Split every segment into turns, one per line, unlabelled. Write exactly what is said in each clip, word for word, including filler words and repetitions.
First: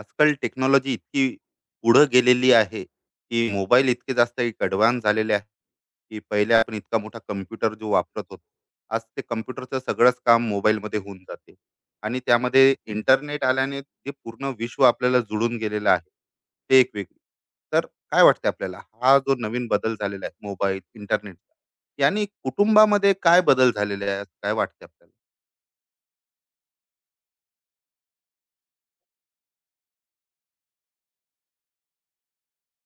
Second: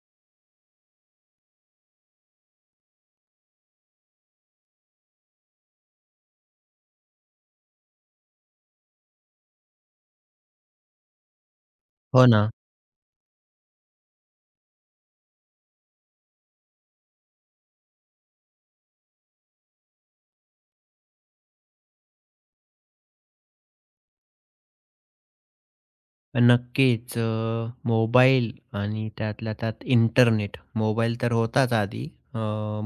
आजकाल टेक्नॉलॉजी इतकी पुढं गेलेली आहे की मोबाईल इतके जास्त एक ॲडव्हान्स झालेले आहे की पहिले आपण इतका मोठा कम्प्युटर जो वापरत होतो, आज ते कम्प्युटरचं सगळंच काम मोबाईलमध्ये होऊन जाते. आणि
हो ना.
त्यामध्ये इंटरनेट आल्याने जे पूर्ण विश्व आपल्याला जुळून गेलेलं आहे ते एक वेगळी. तर काय वाटतं आपल्याला, हा जो नवीन बदल झालेला आहे मोबाईल इंटरनेटचा, याने कुटुंबामध्ये काय बदल झालेले आहे? काय वाटते आपल्याला?
नक्कीच. अ, मोबाईल आणि त्यातल्या त्यात इंटरनेट. मोबाईल तर होताच आधी. अ,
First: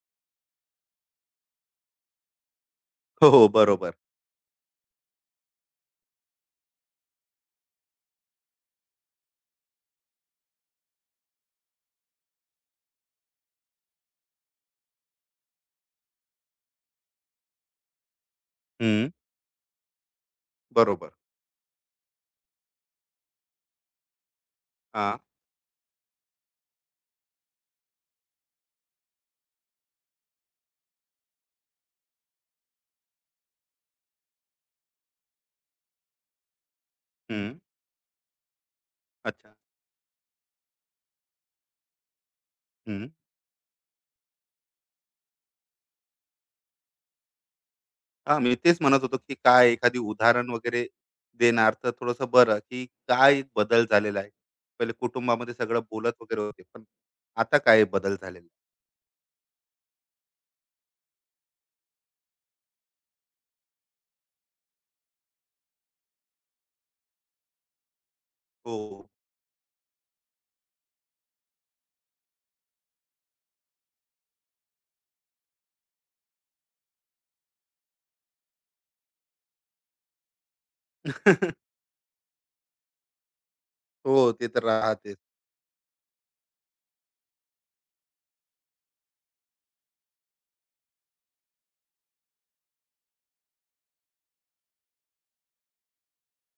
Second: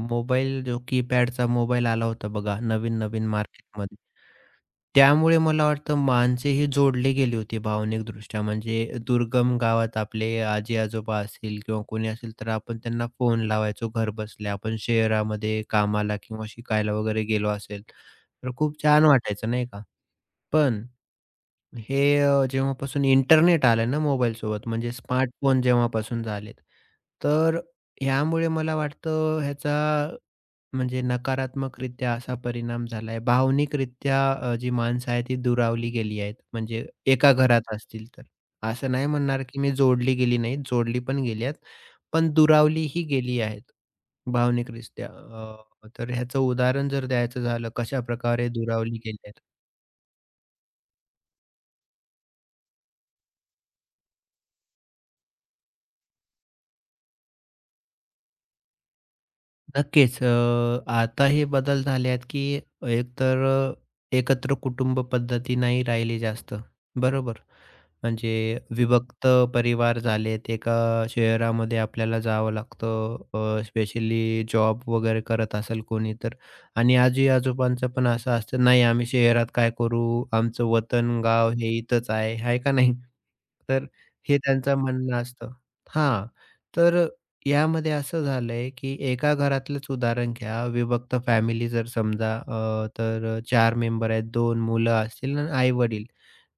मोबाईल जो कीपॅडचा मोबाईल आला होता बघा नवीन-नवीन
हो हो बरोबर.
मार्केटमध्ये. त्यामुळे मला वाटतं माणसेही जोडले गेली होती भावनिकदृष्ट्या. म्हणजे दुर्गम गावात आपले आजी-आजोबा असतील किंवा कोणी असेल तर आपण त्यांना फोन लावायचो घरबसल्या. आपण शहरामध्ये कामाला किंवा शिकायला वगैरे गेलो असेल, तर खूप छान
हम्म.
वाटायचं नाही का? पण
बरोबर.
हे अ, जेव्हापासून इंटरनेट आलं ना मोबाईलसोबत म्हणजे
हा.
स्मार्टफोन जेव्हापासून झालेत, तर ह्यामुळे मला वाटतं ह्याचा म्हणजे नकारात्मकरित्या असा परिणाम झालाय. भावनिकरित्या अ, जी माणसं आहेत ती दुरावली गेली आहेत. म्हणजे एका
हम्म.
घरात असतील तर. असं नाही म्हणणार
अच्छा.
की मी जोडली गेली नाहीत, जोडली पण गेली आहेत. पण दुरावलीही
हम्म.
गेली आहेत भावनिकरित्या. अ, तर ह्याचं उदाहरण जर द्यायचं झालं
हां,
कशाप्रकारे
मी तेच
दुरावली
म्हणत होतो,
गेली
की
आहेत.
काय एखादी उदाहरण वगैरे देणार तर थोडंसं बरं, की काय बदल झालेला आहे? पहिले कुटुंबामध्ये सगळं बोलत वगैरे होते, पण आता काय बदल झालेला आहे?
नक्कीच. अ, आता हे बदल झाले आहेत, की एकतर अ, एकत्र कुटुंब पद्धती नाही राहिली जास्त, बरोबर? म्हणजे
हो.
विभक्त परिवार झालेत, एका शहरामध्ये आपल्याला जावं लागतं. अ, स्पेशली जॉब वगैरे करत असेल कोणी तर आणि आजी-आजोबांचं पण असं असतं, "नाही, आम्ही शहरात काय करू? आमचं वतन, गाव हे इथंच आहे." आहे का नाही? तर
हो,
हे
ते तर
त्यांचं म्हणणं
राहतेच.
असतं. हां, तर यामध्ये असं झालंय, की एका घरातलंच उदाहरण घ्या. विभक्त फॅमिली जर समजा अ, तर चार मेंबर आहेत, दोन मुलं असतील आणि आई-वडील.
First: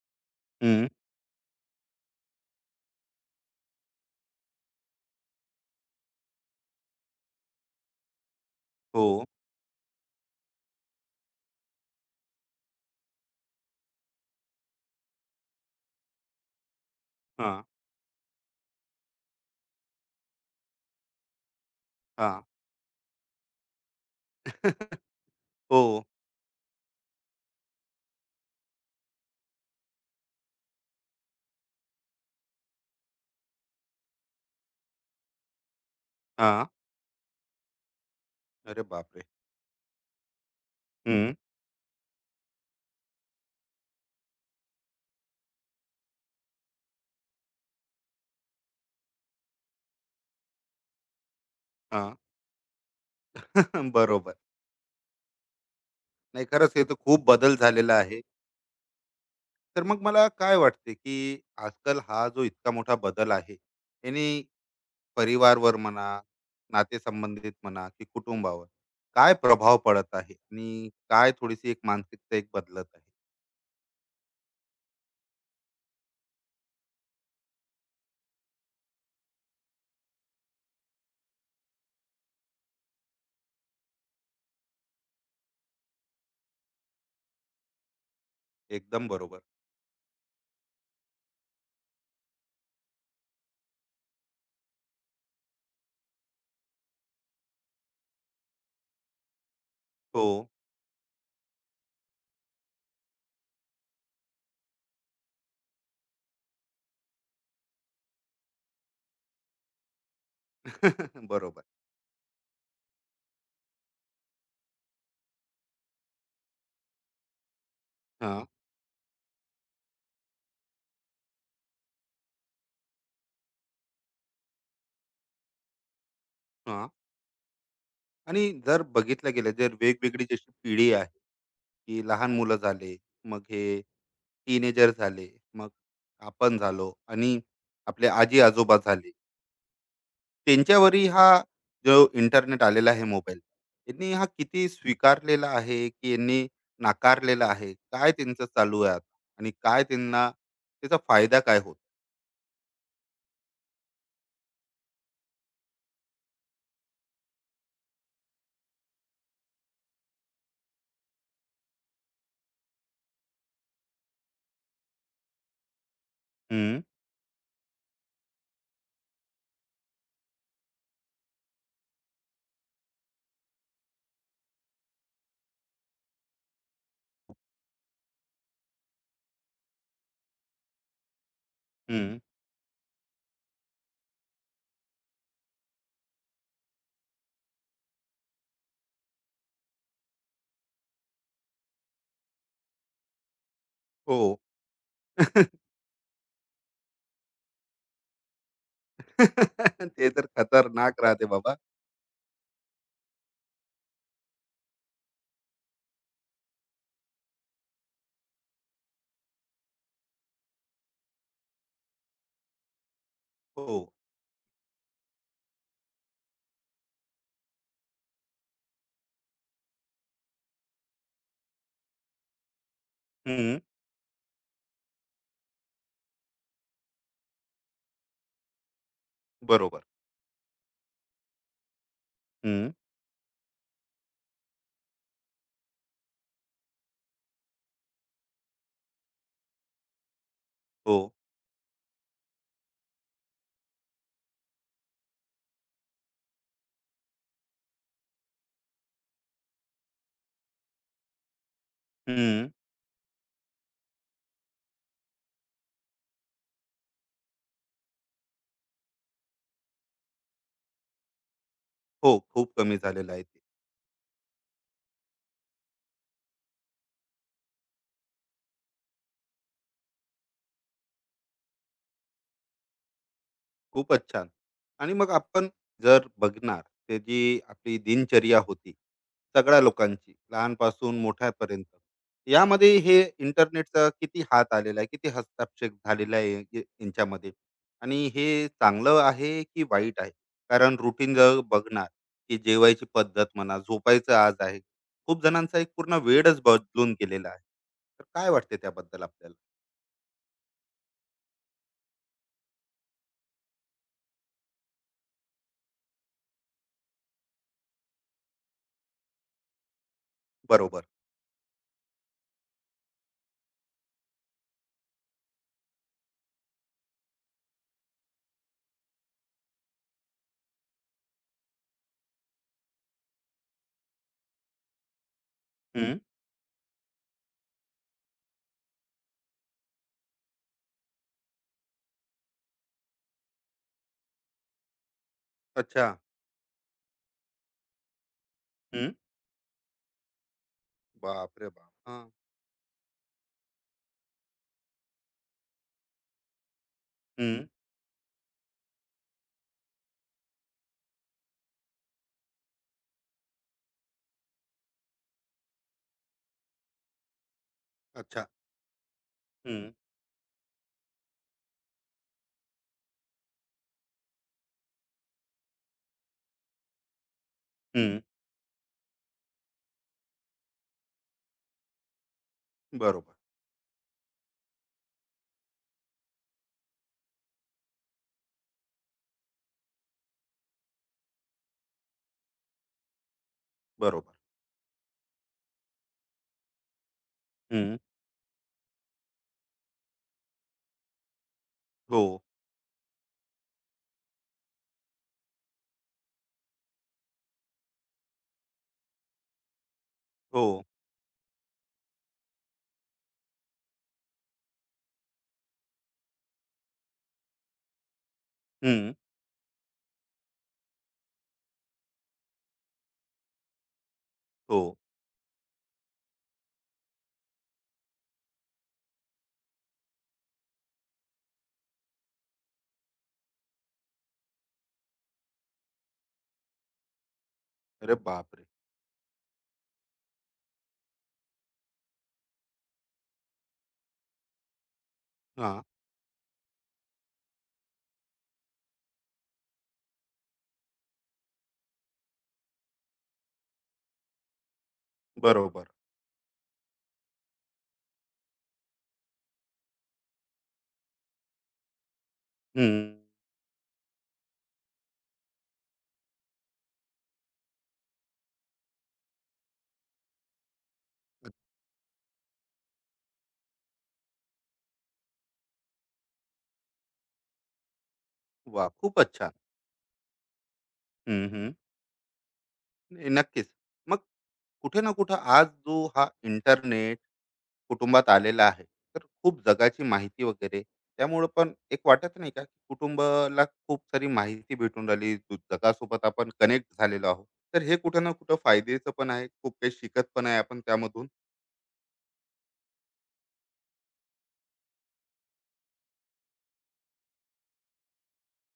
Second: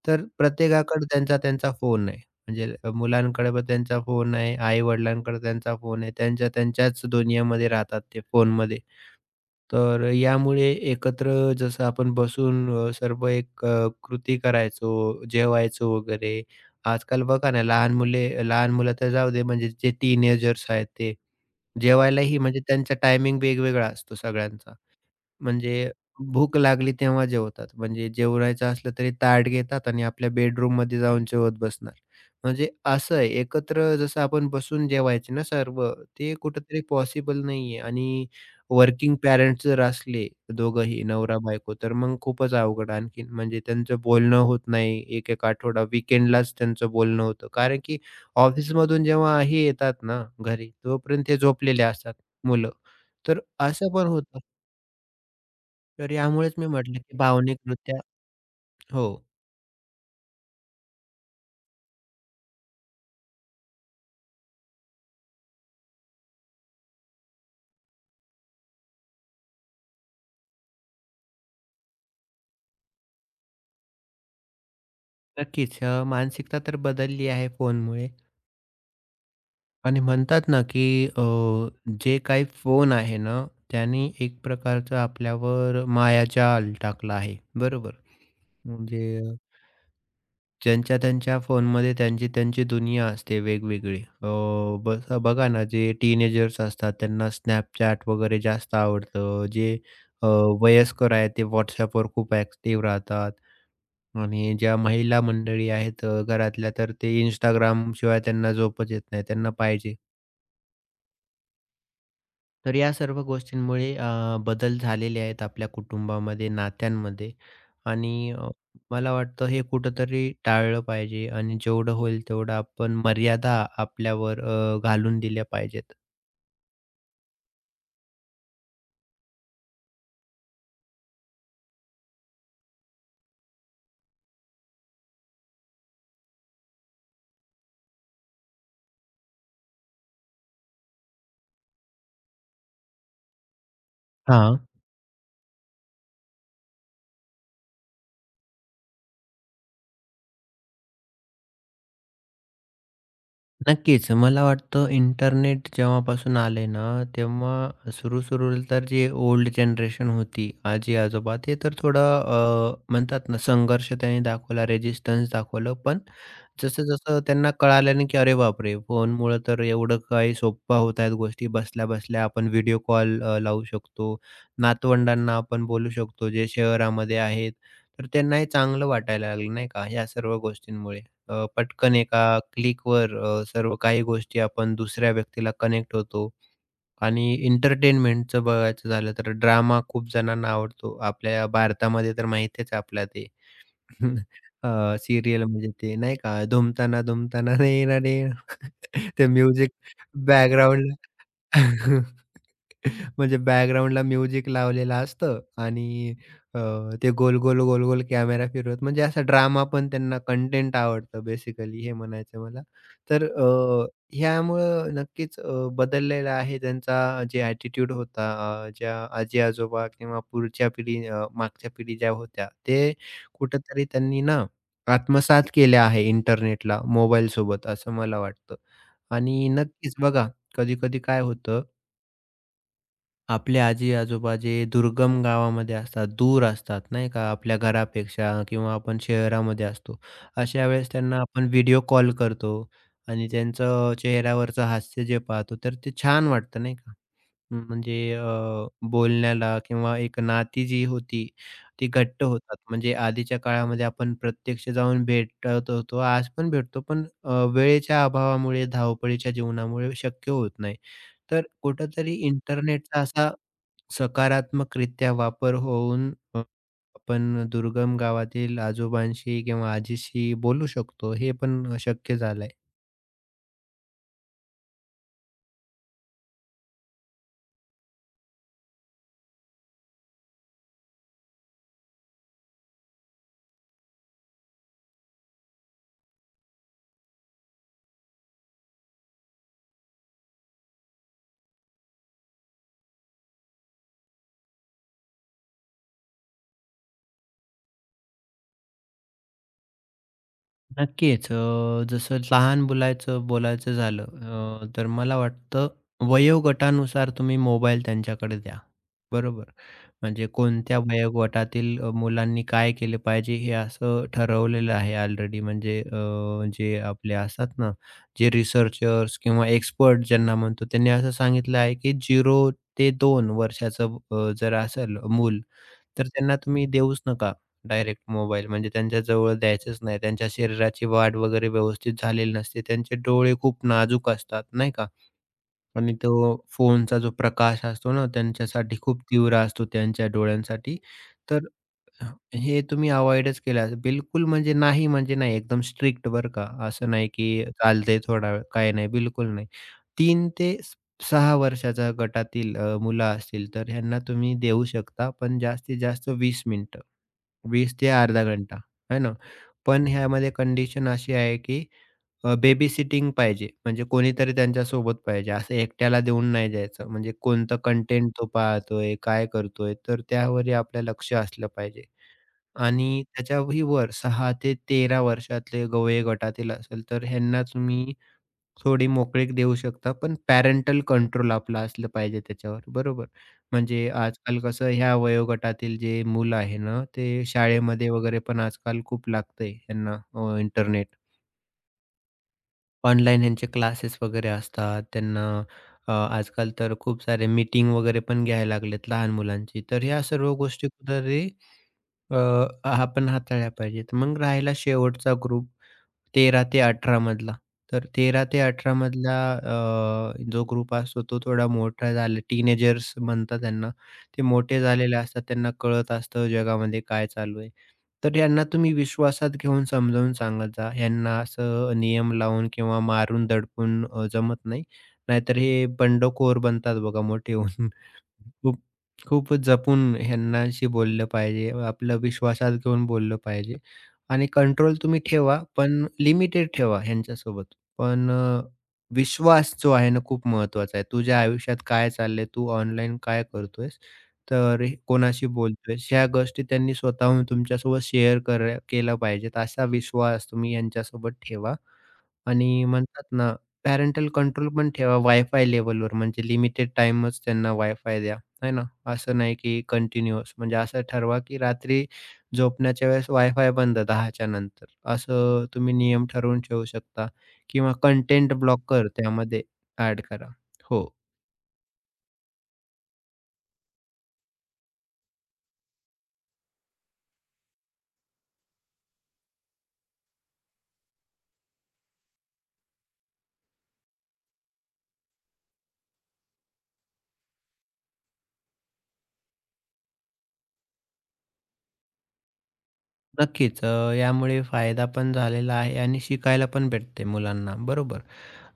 तर
हं.
प्रत्येकाकडे त्यांचा त्यांचा फोन आहे. म्हणजे अ, मुलांकडे पण त्यांचा फोन आहे, आई-वडिलांकडे त्यांचा फोन आहे. त्यांच्या त्यांच्याच दुनियामध्ये राहतात ते फोनमध्ये.
हो.
तर अ, यामुळे एकत्र जसं आपण बसून अ, सर्व एक अ, कृती करायचो, जेवायचो वगैरे. आजकाल बघा ना,
हां,
लहान मुले लहान मुलं तर जाऊ दे, म्हणजे जे टीनेजर्स आहेत ते जेवायलाही
हां.
म्हणजे त्यांचा टायमिंग वेगवेगळा असतो सगळ्यांचा. म्हणजे
हो.
भूक लागली तेव्हा जेवतात. म्हणजे जेवायचं असलं तरी ताट घेतात आणि आपल्या बेडरूममध्ये जाऊन जेवत बसणार. म्हणजे असं आहे एकत्र जसं आपण बसून जेवायचे ना सर्व, ते
हां.
कुठेतरी पॉसिबल नाहीये आणि
अरे
वर्किंग
बापरे!
पॅरेंट्स जर असले दोघंही
हं.
नवरा-बायको, तर मग खूपच अवघड आणखीन. म्हणजे त्यांचं बोलणं होत नाही एक एक आठवडा. वीकेंडलाच त्यांचं बोलणं होतं. कारण की ऑफिसमधून जेव्हा हे येतात ना घरी, तोपर्यंत ते झोपलेले असतात
हां.
मुलं. तर असं पण
बरोबर.
होतं. तर
नाही,
यामुळेच मी
खरंच हे तर
म्हटलं, की
खूप बदल झालेला
भावनिकरित्या
आहे.
हो,
तर मग मला काय वाटते, की आजकाल हा जो इतका मोठा बदल आहे, याने परिवारवर म्हणा, नातेसंबंधित म्हणा की कुटुंबावर काय प्रभाव पडत आहे आणि काय थोडीशी एक मानसिकता एक बदलत आहे?
नक्कीच. अ, मानसिकता तर बदलली आहे फोनमुळे आणि म्हणतात ना, की अ, जे काही फोन आहे ना, त्याने एक प्रकारचं आपल्यावर मायाजाल टाकला आहे, बरोबर?
एकदम
म्हणजे
बरोबर.
ज्यांच्या-त्यांच्या फोनमध्ये त्यांची-त्यांची दुनिया असते वेगवेगळी. अ, बस बघा ना, जे टीनेजर्स असतात त्यांना Snapchat वगैरे जास्त आवडतं. जे
हो.
अ, वयस्कर आहेत ते WhatsAppवर खूप ॲक्टिव्ह राहतात आणि ज्या महिला मंडळी आहेत अ, घरातल्या तर ते Instagram शिवाय त्यांना झोपच येत नाही. त्यांना पाहिजे.
बरोबर.
तर या सर्व गोष्टींमुळे अ, बदल झालेले आहेत आपल्या कुटुंबामध्ये, नात्यांमध्ये आणि
हां,
अ, मला वाटतं हे कुठेतरी टाळलं पाहिजे आणि जेवढं होईल तेवढं आपण मर्यादा आपल्यावर अ, घालून दिल्या पाहिजेत.
हां. आणि जर बघितलं गेलं, जर वेगवेगळी जशी पिढी आहे, की लहान मुलं झाले, मग हे टीनेजर झाले, मग आपण झालो आणि आपले आजी-आजोबा झाले. त्यांच्यावरही हा जो इंटरनेट आलेला आहे मोबाईल, यांनी हा
हां.
किती स्वीकारलेला आहे की यांनी नाकारलेला आहे, काय त्यांचं चालू आहे आता? आणि काय त्यांना त्याचा फायदा काय होत.
नक्कीच. मला वाटतं इंटरनेट जेव्हापासून आले ना, तेव्हा सुरू-सुरूला तर जे ओल्ड जनरेशन होती, आजी-आजोबा ते तर थोडं अ, म्हणतात ना संघर्ष त्यांनी दाखवला, रेझिस्टन्स दाखवलं. पण
हम्म.
जसं-जसं त्यांना कळालं ना, की अरे बापरे! फोनमुळं तर एवढं काही सोप्या होत आहेत गोष्टी. बसल्या-बसल्या आपण व्हिडिओ कॉल लावू शकतो. नातवंडांना आपण बोलू शकतो, जे शहरामध्ये आहेत. तर त्यांनाही चांगलं वाटायला लागलं नाही का, ह्या सर्व गोष्टींमुळे. अ, पटकन
हम्म.
एका क्लिकवर अ, सर्व काही गोष्टी आपण दुसऱ्या व्यक्तीला कनेक्ट होतो आणि एंटरटेनमेंटचं बघायचं झालं तर ड्रामा खूप जणांना आवडतो. आपल्या भारतामध्ये तर माहितीच आहे आपल्याला ते
हो.
अ, सीरियल म्हणजे ते नाही का धुमताना धुमताना रे ना रे ते म्युझिक
ते तर
बॅकग्राऊंड
खतरनाक राहते बाबा.
म्हणजे बॅकग्राऊंडला म्युझिक लावलेलं असतं आणि अ, ते गोल-गोल, गोल-गोल कॅमेरा फिरवत म्हणजे असा ड्रामा पण त्यांना कंटेंट आवडतं बेसिकली हे म्हणायचं मला. तर
हो.
अ, ह्यामुळं नक्कीच अ, बदललेला आहे त्यांचा जे ॲटिट्यूड होता अ, ज्या आजी-आजोबा किंवा पुढच्या पिढी अ, मागच्या पिढी ज्या होत्या, ते
हम्म.
कुठेतरी त्यांनी ना आत्मसात केले आहे इंटरनेटला, मोबाईलसोबत असं मला वाटतं. आणि
बरोबर.
नक्कीच बघा, कधी-कधी काय होतं
हम्म.
आपले आजी-आजोबा जे दुर्गम गावामध्ये असतात, दूर असतात नाही का, आपल्या घरापेक्षा किंवा आपण शहरामध्ये असतो. अशा वेळेस
हो.
त्यांना आपण व्हिडिओ कॉल करतो आणि त्यांचं चेहऱ्यावरचं हास्य जे पाहतो, तर ते छान वाटतं नाही का. हम्म, म्हणजे अ, बोलण्याला किंवा एक नाती जी होती, ती घट्ट
हम्म.
होतात. म्हणजे आधीच्या काळामध्ये आपण प्रत्यक्ष जाऊन भेटत होतो, आज पण भेटतो, पण अ, वेळेच्या अभावामुळे, धावपळीच्या जीवनामुळे शक्य होत नाही. तर
हो,
कुठेतरी
खूप कमी
इंटरनेटचा
झालेलं आहे.
असा सकारात्मकरित्या वापर होऊन अ, आपण दुर्गम गावातील आजोबांशी किंवा आजीशी बोलू शकतो, हे पण शक्य झालंय.
खूपच छान. आणि मग आपण जर बघणार, ते जी आपली दिनचर्या होती, सगळ्या लोकांची लहानपासून मोठ्यापर्यंत. यामध्ये हे इंटरनेटचा किती हात आलेला आहे, किती हस्तक्षेप झालेला आहे या यांच्यामध्ये? आणि हे चांगलं आहे की वाईट आहे? कारण रुटीन जर बघणार, की जेवायची पद्धत म्हणा, झोपायचं आज आहे. खूप जणांचा एक पूर्ण वेळच बदलून गेलेला आहे. तर काय वाटते त्याबद्दल आपल्याला?
नक्कीच. अ, जसं लहान मुलाचं बोलायचं झालं अ, तर मला वाटतं वयोगटानुसार तुम्ही मोबाईल त्यांच्याकडे द्या. बरोबर. म्हणजे कोणत्या
बरोबर.
वयोगटातील अ, मुलांनी काय केलं पाहिजे हे असं ठरवलेलं आहे ऑलरेडी. म्हणजे अ, जे आपले असतात ना, जे रिसर्चर्स किंवा एक्सपर्ट ज्यांना म्हणतो त्यांनी असं सांगितलं आहे की शून्य ते दोन वर्षाचं अ, जर असेल मूल
हं.
तर त्यांना तुम्ही देऊच नका डायरेक्ट मोबाईल. म्हणजे त्यांच्या जवळ द्यायचंच नाही. त्यांच्या शरीराची वाढ वगैरे व्यवस्थित झालेली नसते. त्यांचे डोळे खूप नाजूक असतात, नाही का?
अच्छा.
आणि तो फोनचा जो प्रकाश असतो ना, त्यांच्यासाठी
हं.
खूप तीव्र असतो त्यांच्या डोळ्यांसाठी.
बापरे
तर
बाप! हां.
हं, हे तुम्ही अव्हॉइडच केलं. बिलकुल म्हणजे नाही म्हणजे नाही. एकदम स्ट्रिक्ट बरं का. असं नाही की चालतंय थोडा वेळ, काही नाही, बिलकुल नाही. तीन ते स सहा वर्षाच्या गटातील अ, मुलं असतील, तर ह्यांना तुम्ही देऊ शकता, पण जास्तीत जास्त वीस मिनिटं. वीस ते अर्धा
अच्छा.
घंटा, आहे ना?
हं,
पण ह्यामध्ये कंडिशन अशी आहे की अ, बेबी सिटिंग पाहिजे. म्हणजे कोणीतरी त्यांच्या सोबत पाहिजे. असं एकट्याला देऊन नाही द्यायचं. म्हणजे कोणतं
हं.
कंटेंट तो पाहतोय, काय करतोय, तर त्यावरही आपलं लक्ष असलं पाहिजे. आणि
बरोबर,
त्याच्याही वर सहा ते तेरा वर्षातले गवळे गटातील असेल, तर ह्यांना तुम्ही थोडी मोकळीक देऊ शकता. पण पॅरेंटल कंट्रोल आपलं असलं पाहिजे त्याच्यावर, बरोबर. म्हणजे
बरोबर.
आजकाल कसं ह्या वयोगटातील जे मुलं आहे ना, ते
हं.
शाळेमध्ये वगैरे पण आजकाल खूप लागतंय ह्यांना इंटरनेट.
हो,
ऑनलाईन ह्यांचे क्लासेस वगैरे असतात. त्यांना अ, आजकाल तर खूप सारे मीटिंग वगैरे पण घ्यायला लागलेत लहान मुलांची. तर ह्या सर्व
हो,
गोष्टी कुठेतरी अ, आपण हाताळल्या पाहिजेत. मग राहिला शेवटचा ग्रुप तेरा ते अठरा मधला. तर तेरा ते अठरा
हं.
मधला अ, जो ग्रुप असतो तो थोडा मोठा झाला टीनेजर्स म्हणतात त्यांना. ते मोठे
हो.
झालेले असतात. त्यांना कळत असतं जगामध्ये काय चालू आहे. तर यांना तुम्ही विश्वासात घेऊन समजावून सांगत जा. यांना असं नियम लावून किंवा मारून दडपून अ, जमत नाही. नाहीतर हे बंडखोर बनतात बघा मोठे होऊन.
अरे बापरे!
खूप खूपच जपून ह्यांनाशी बोललं पाहिजे. आपलं विश्वासात घेऊन बोललं पाहिजे आणि कंट्रोल तुम्ही ठेवा,
हां,
पण लिमिटेड ठेवा ह्यांच्यासोबत. पण अ, विश्वास जो आहे ना खूप महत्त्वाचा आहे. तुझ्या आयुष्यात काय चाललंय? तू ऑनलाईन काय करतोयस? तर हे- कोणाशी
बरोबर.
बोलतोयस? ह्या गोष्टी त्यांनी स्वतःहून तुमच्यासोबत शेअर कर केल्या पाहिजेत. असा विश्वास तुम्ही यांच्यासोबत ठेवा आणि
हं.
म्हणतात ना, पॅरेंटल कंट्रोल पण ठेवा वायफाय लेव्हलवर म्हणजे लिमिटेड टाईमच त्यांना वायफाय द्या, है ना? असं नाही की कंटिन्यूअस म्हणजे असं ठरवा की रात्री झोपण्याच्या वेळेस वायफाय बंद दहाच्या नंतर. असं तुम्ही नियम ठरवून ठेवू शकता किंवा कंटेंट
वाह!
ब्लॉकर
खूपच छान.
त्यामध्ये ॲड करा. हो.
हं, हं. नाही, नक्कीच. मग कुठे ना कुठे आज जो हा इंटरनेट कुटुंबात आलेला आहे, तर खूप जगाची माहिती वगैरे, त्यामुळं पण एक वाटत नाही का, की कुटुंबाला खूप सारी माहिती भेटून राहिली, जो जगासोबत आपण कनेक्ट झालेलो आहोत. तर हे कुठे ना कुठे फायद्याचं पण आहे, खूप काही शिकत पण आहे आपण त्यामधून.
नक्कीच. अ, यामुळे फायदा पण झालेला आहे आणि शिकायला पण भेटते मुलांना, बरोबर.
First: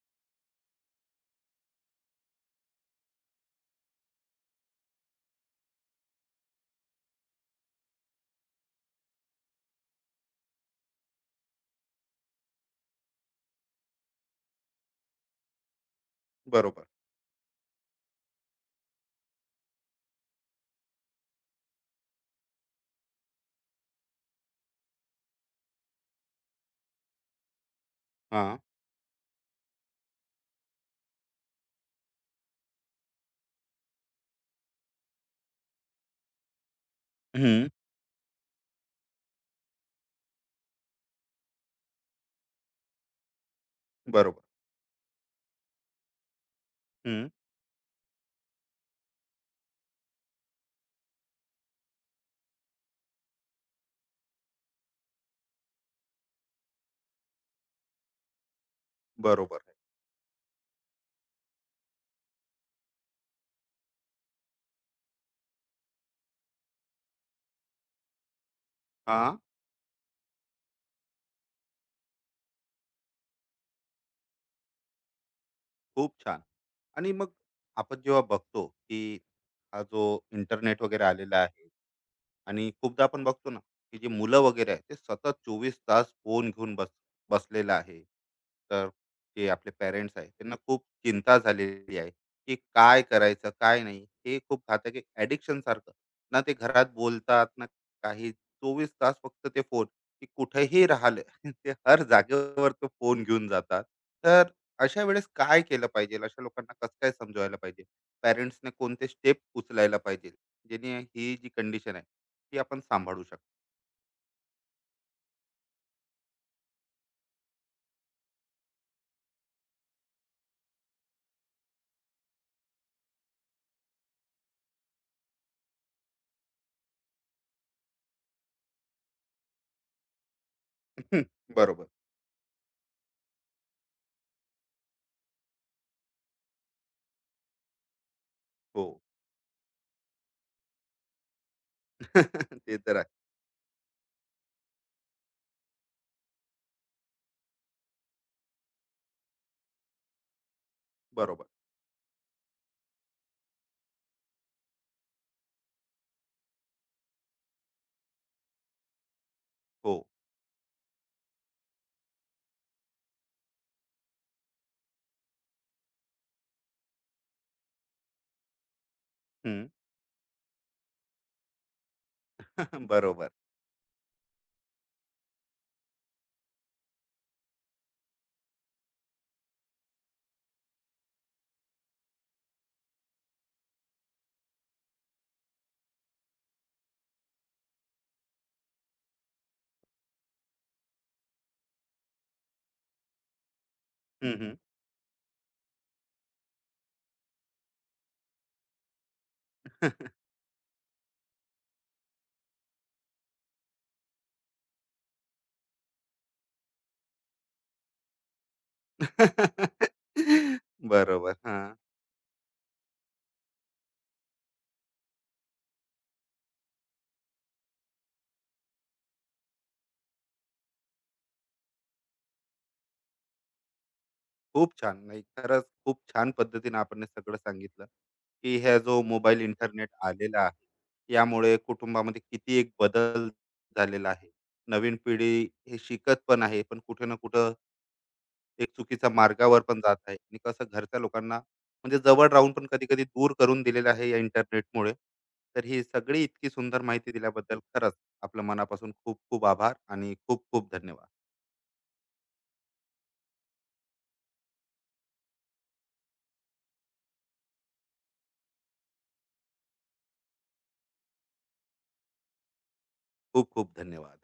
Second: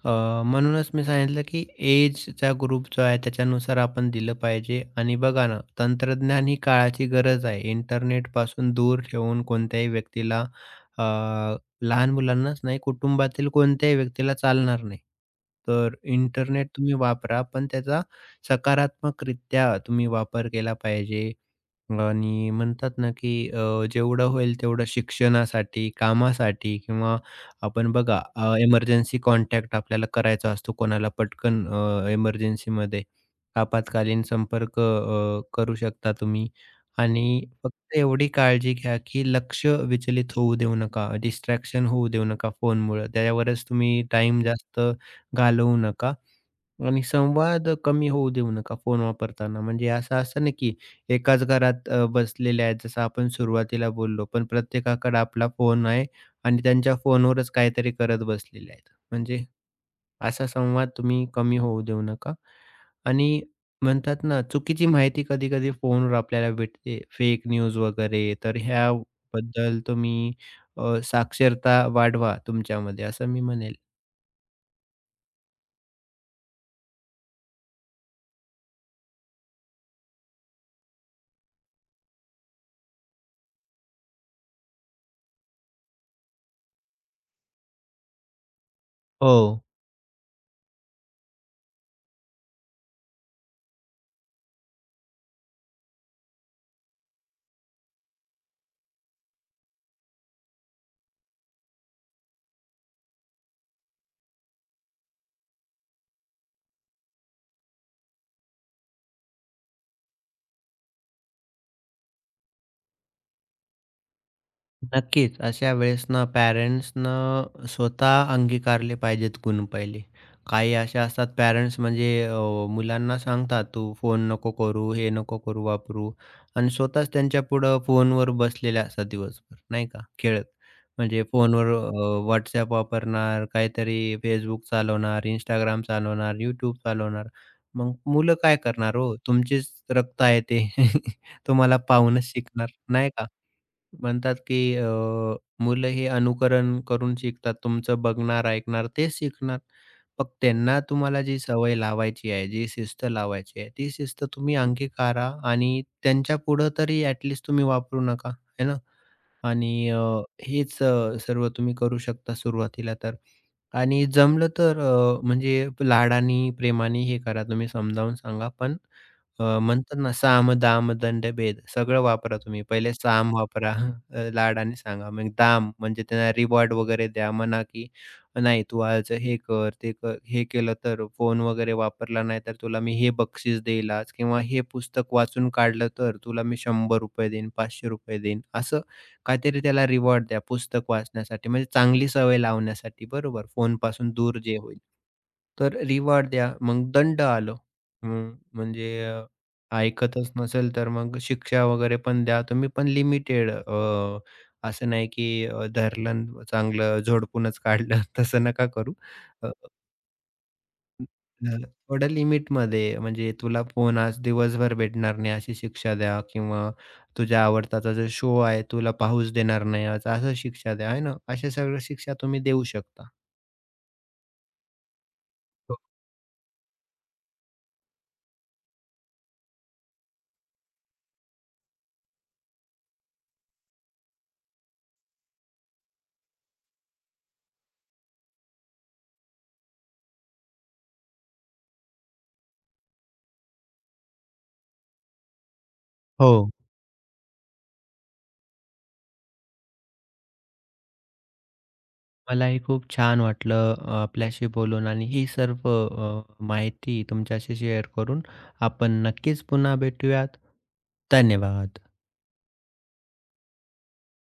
अ, म्हणूनच मी सांगितलं, की एजचा ग्रुप जो आहे त्याच्यानुसार आपण दिलं पाहिजे आणि बघा ना, तंत्रज्ञान ही काळाची गरज आहे. इंटरनेटपासून दूर ठेवून कोणत्याही व्यक्तीला अ, लहान मुलांनाच नाही, कुटुंबातील कोणत्याही व्यक्तीला चालणार नाही. तर इंटरनेट
बरोबर.
तुम्ही वापरा, पण त्याचा सकारात्मकरित्या तुम्ही वापर केला पाहिजे. आणि म्हणतात ना, की अ, जेवढं होईल तेवढं शिक्षणासाठी, कामासाठी किंवा आपण बघा अ,
हां.
इमर्जन्सी कॉन्टॅक्ट आपल्याला करायचा असतो कोणाला पटकन अ, इमर्जन्सीमध्ये आपात्कालीन संपर्क अ, करू शकता तुम्ही आणि
हं,
फक्त एवढी काळजी घ्या, की लक्ष विचलित होऊ देऊ नका, डिस्ट्रॅक्शन होऊ देऊ नका फोनमुळं. त्याच्यावरच तुम्ही
बरोबर.
टाईम जास्त घालवू नका. आणि
हं,
संवाद कमी होऊ देऊ नका फोन वापरताना. म्हणजे असं असतं ना, की एकाच घरात अ, बसलेले आहेत, जसं आपण सुरुवातीला बोललो, पण प्रत्येकाकडे आपला फोन आहे आणि त्यांच्या फोनवरच काहीतरी करत बसलेले आहेत. म्हणजे
बरोबर आहे.
असा संवाद तुम्ही कमी होऊ देऊ नका. आणि म्हणतात ना, चुकीची माहिती कधी-कधी फोनवर आपल्याला भेटते, फेक न्यूज वगैरे. तर
हां,
ह्याबद्दल तुम्ही अ, साक्षरता वाढवा तुमच्यामध्ये, असं मी म्हणेल.
खूप छान. आणि मग आपण जेव्हा बघतो, की हा जो इंटरनेट वगैरे आलेला आहे, आणि खूपदा आपण बघतो ना की जे मुलं वगैरे आहे ते सतत चोवीस तास फोन घेऊन बस बसलेलं आहे, तर जे
हो.
आपले पेरेंट्स आहे त्यांना खूप चिंता झालेली आहे की काय करायचं काय नाही, हे खूप घातक ॲडिक्शन सारखं ना, ते घरात बोलतात ना, काही चोवीस तास फक्त ते फोन. की कुठेही राहिले ते हर जागेवर तो फोन घेऊन जातात. तर अशा वेळेस काय केलं पाहिजे, अशा लोकांना कसं काय समजवायला पाहिजे, पेरेंट्सने कोणते स्टेप उचलायला पाहिजे, जेणे ही जी कंडिशन आहे ती आपण सांभाळू शकतो?
नक्कीच. अशा वेळेस ना पॅरेंट्सनं स्वतः अंगीकारले पाहिजेत गुण पहिले. काही असे असतात पॅरेंट्स म्हणजे अ, मुलांना सांगतात, "तू फोन नको करू, हे नको करू, वापरू" आणि स्वतःच त्यांच्यापुढं फोनवर बसलेले असतात दिवसभर, नाही का, खेळत. म्हणजे फोनवर
बरोबर.
अ, WhatsApp वापरणार, काहीतरी Facebook चालवणार, Instagram चालवणार, YouTube चालवणार. मग मुलं काय
हो.
करणार हो? तुमचेच रक्त आहे ते. तुम्हाला पाहूनच शिकणार,
ते तर
नाही
आहे.
का? म्हणतात की अ, मुलं हे अनुकरण करून शिकतात. तुमचं बघणार, ऐकणार तेच शिकणार. मग त्यांना तुम्हाला जी
बरोबर.
सवय लावायची आहे, जी शिस्त लावायची आहे, ती शिस्त तुम्ही अंगीकारा आणि त्यांच्यापुढं तरी ॲट लीस्ट तुम्ही वापरू नका, है ना? आणि
हो.
अ, हेच अ, सर्व तुम्ही करू शकता सुरुवातीला तर. आणि जमलं तर अ, म्हणजे लाडानी, प्रेमाने हे करा तुम्ही समजावून सांगा. पण अ,
हम्म.
म्हणतात ना, साम, दाम, दंड, भेद सगळं वापरा तुम्ही. पहिले
बरोबर.
साम वापरा, अ, लाडाने सांगा. मग दाम म्हणजे त्यांना रिवॉर्ड वगैरे द्या. म्हणा की नाही तू आज हे कर, ते कर. हे केलं तर फोन वगैरे वापरला नाही तर तुला मी हे बक्षीस देईल आज किंवा हे पुस्तक वाचून काढलं तर तुला मी ₹शंभर देईन, ₹पाचशे देईन. असं काहीतरी त्याला रिवॉर्ड द्या पुस्तक वाचण्यासाठी, म्हणजे चांगली सवय लावण्यासाठी बरोबर, फोनपासून
हम्म,
दूर
हम्म.
जे होईल. तर रिवॉर्ड द्या, मग दंड आलो हं, म्हणजे अ, ऐकतच नसेल तर मग शिक्षा वगैरे पण द्या तुम्ही, पण लिमिटेड अ, असं नाही की अ, धरलं अन् चांगलं झोडपूनच काढलं तसं नका करू.
बरोबर हा.
हं, थोड्या लिमिटमध्ये म्हणजे तुला फोन आज दिवसभर भेटणार नाही अशी शिक्षा द्या किंवा तुझ्या आवडताचा जो शो आहे तुला पाहूच देणार नाही आज असं शिक्षा द्या आहे ना? अशा सगळ्या शिक्षा तुम्ही देऊ शकता.
खूप छान. नाही, खरंच
हो,
खूप छान पद्धतीने आपण हे सगळं सांगितलं, की ह्या जो मोबाईल इंटरनेट आलेला आहे यामुळे कुटुंबामध्ये किती एक बदल झालेला आहे. नवीन पिढी हे शिकत पण आहे, पण कुठे ना कुठं एक चुकीच्या मार्गावर पण जात आहे आणि कसं घरच्या लोकांना म्हणजे जवळ राहून पण कधी कधी दूर करून दिलेलं आहे या इंटरनेटमुळे. तर ही सगळी
हो.
इतकी सुंदर माहिती दिल्याबद्दल खरंच आपलं मनापासून खूप खूप आभार आणि खूप खूप धन्यवाद.
मलाही खूप छान वाटलं अ, आपल्याशी बोलून आणि ही सर्व अ, माहिती तुमच्याशी शेअर करून. आपण नक्कीच पुन्हा भेटूयात. धन्यवाद.
खूप खूप धन्यवाद.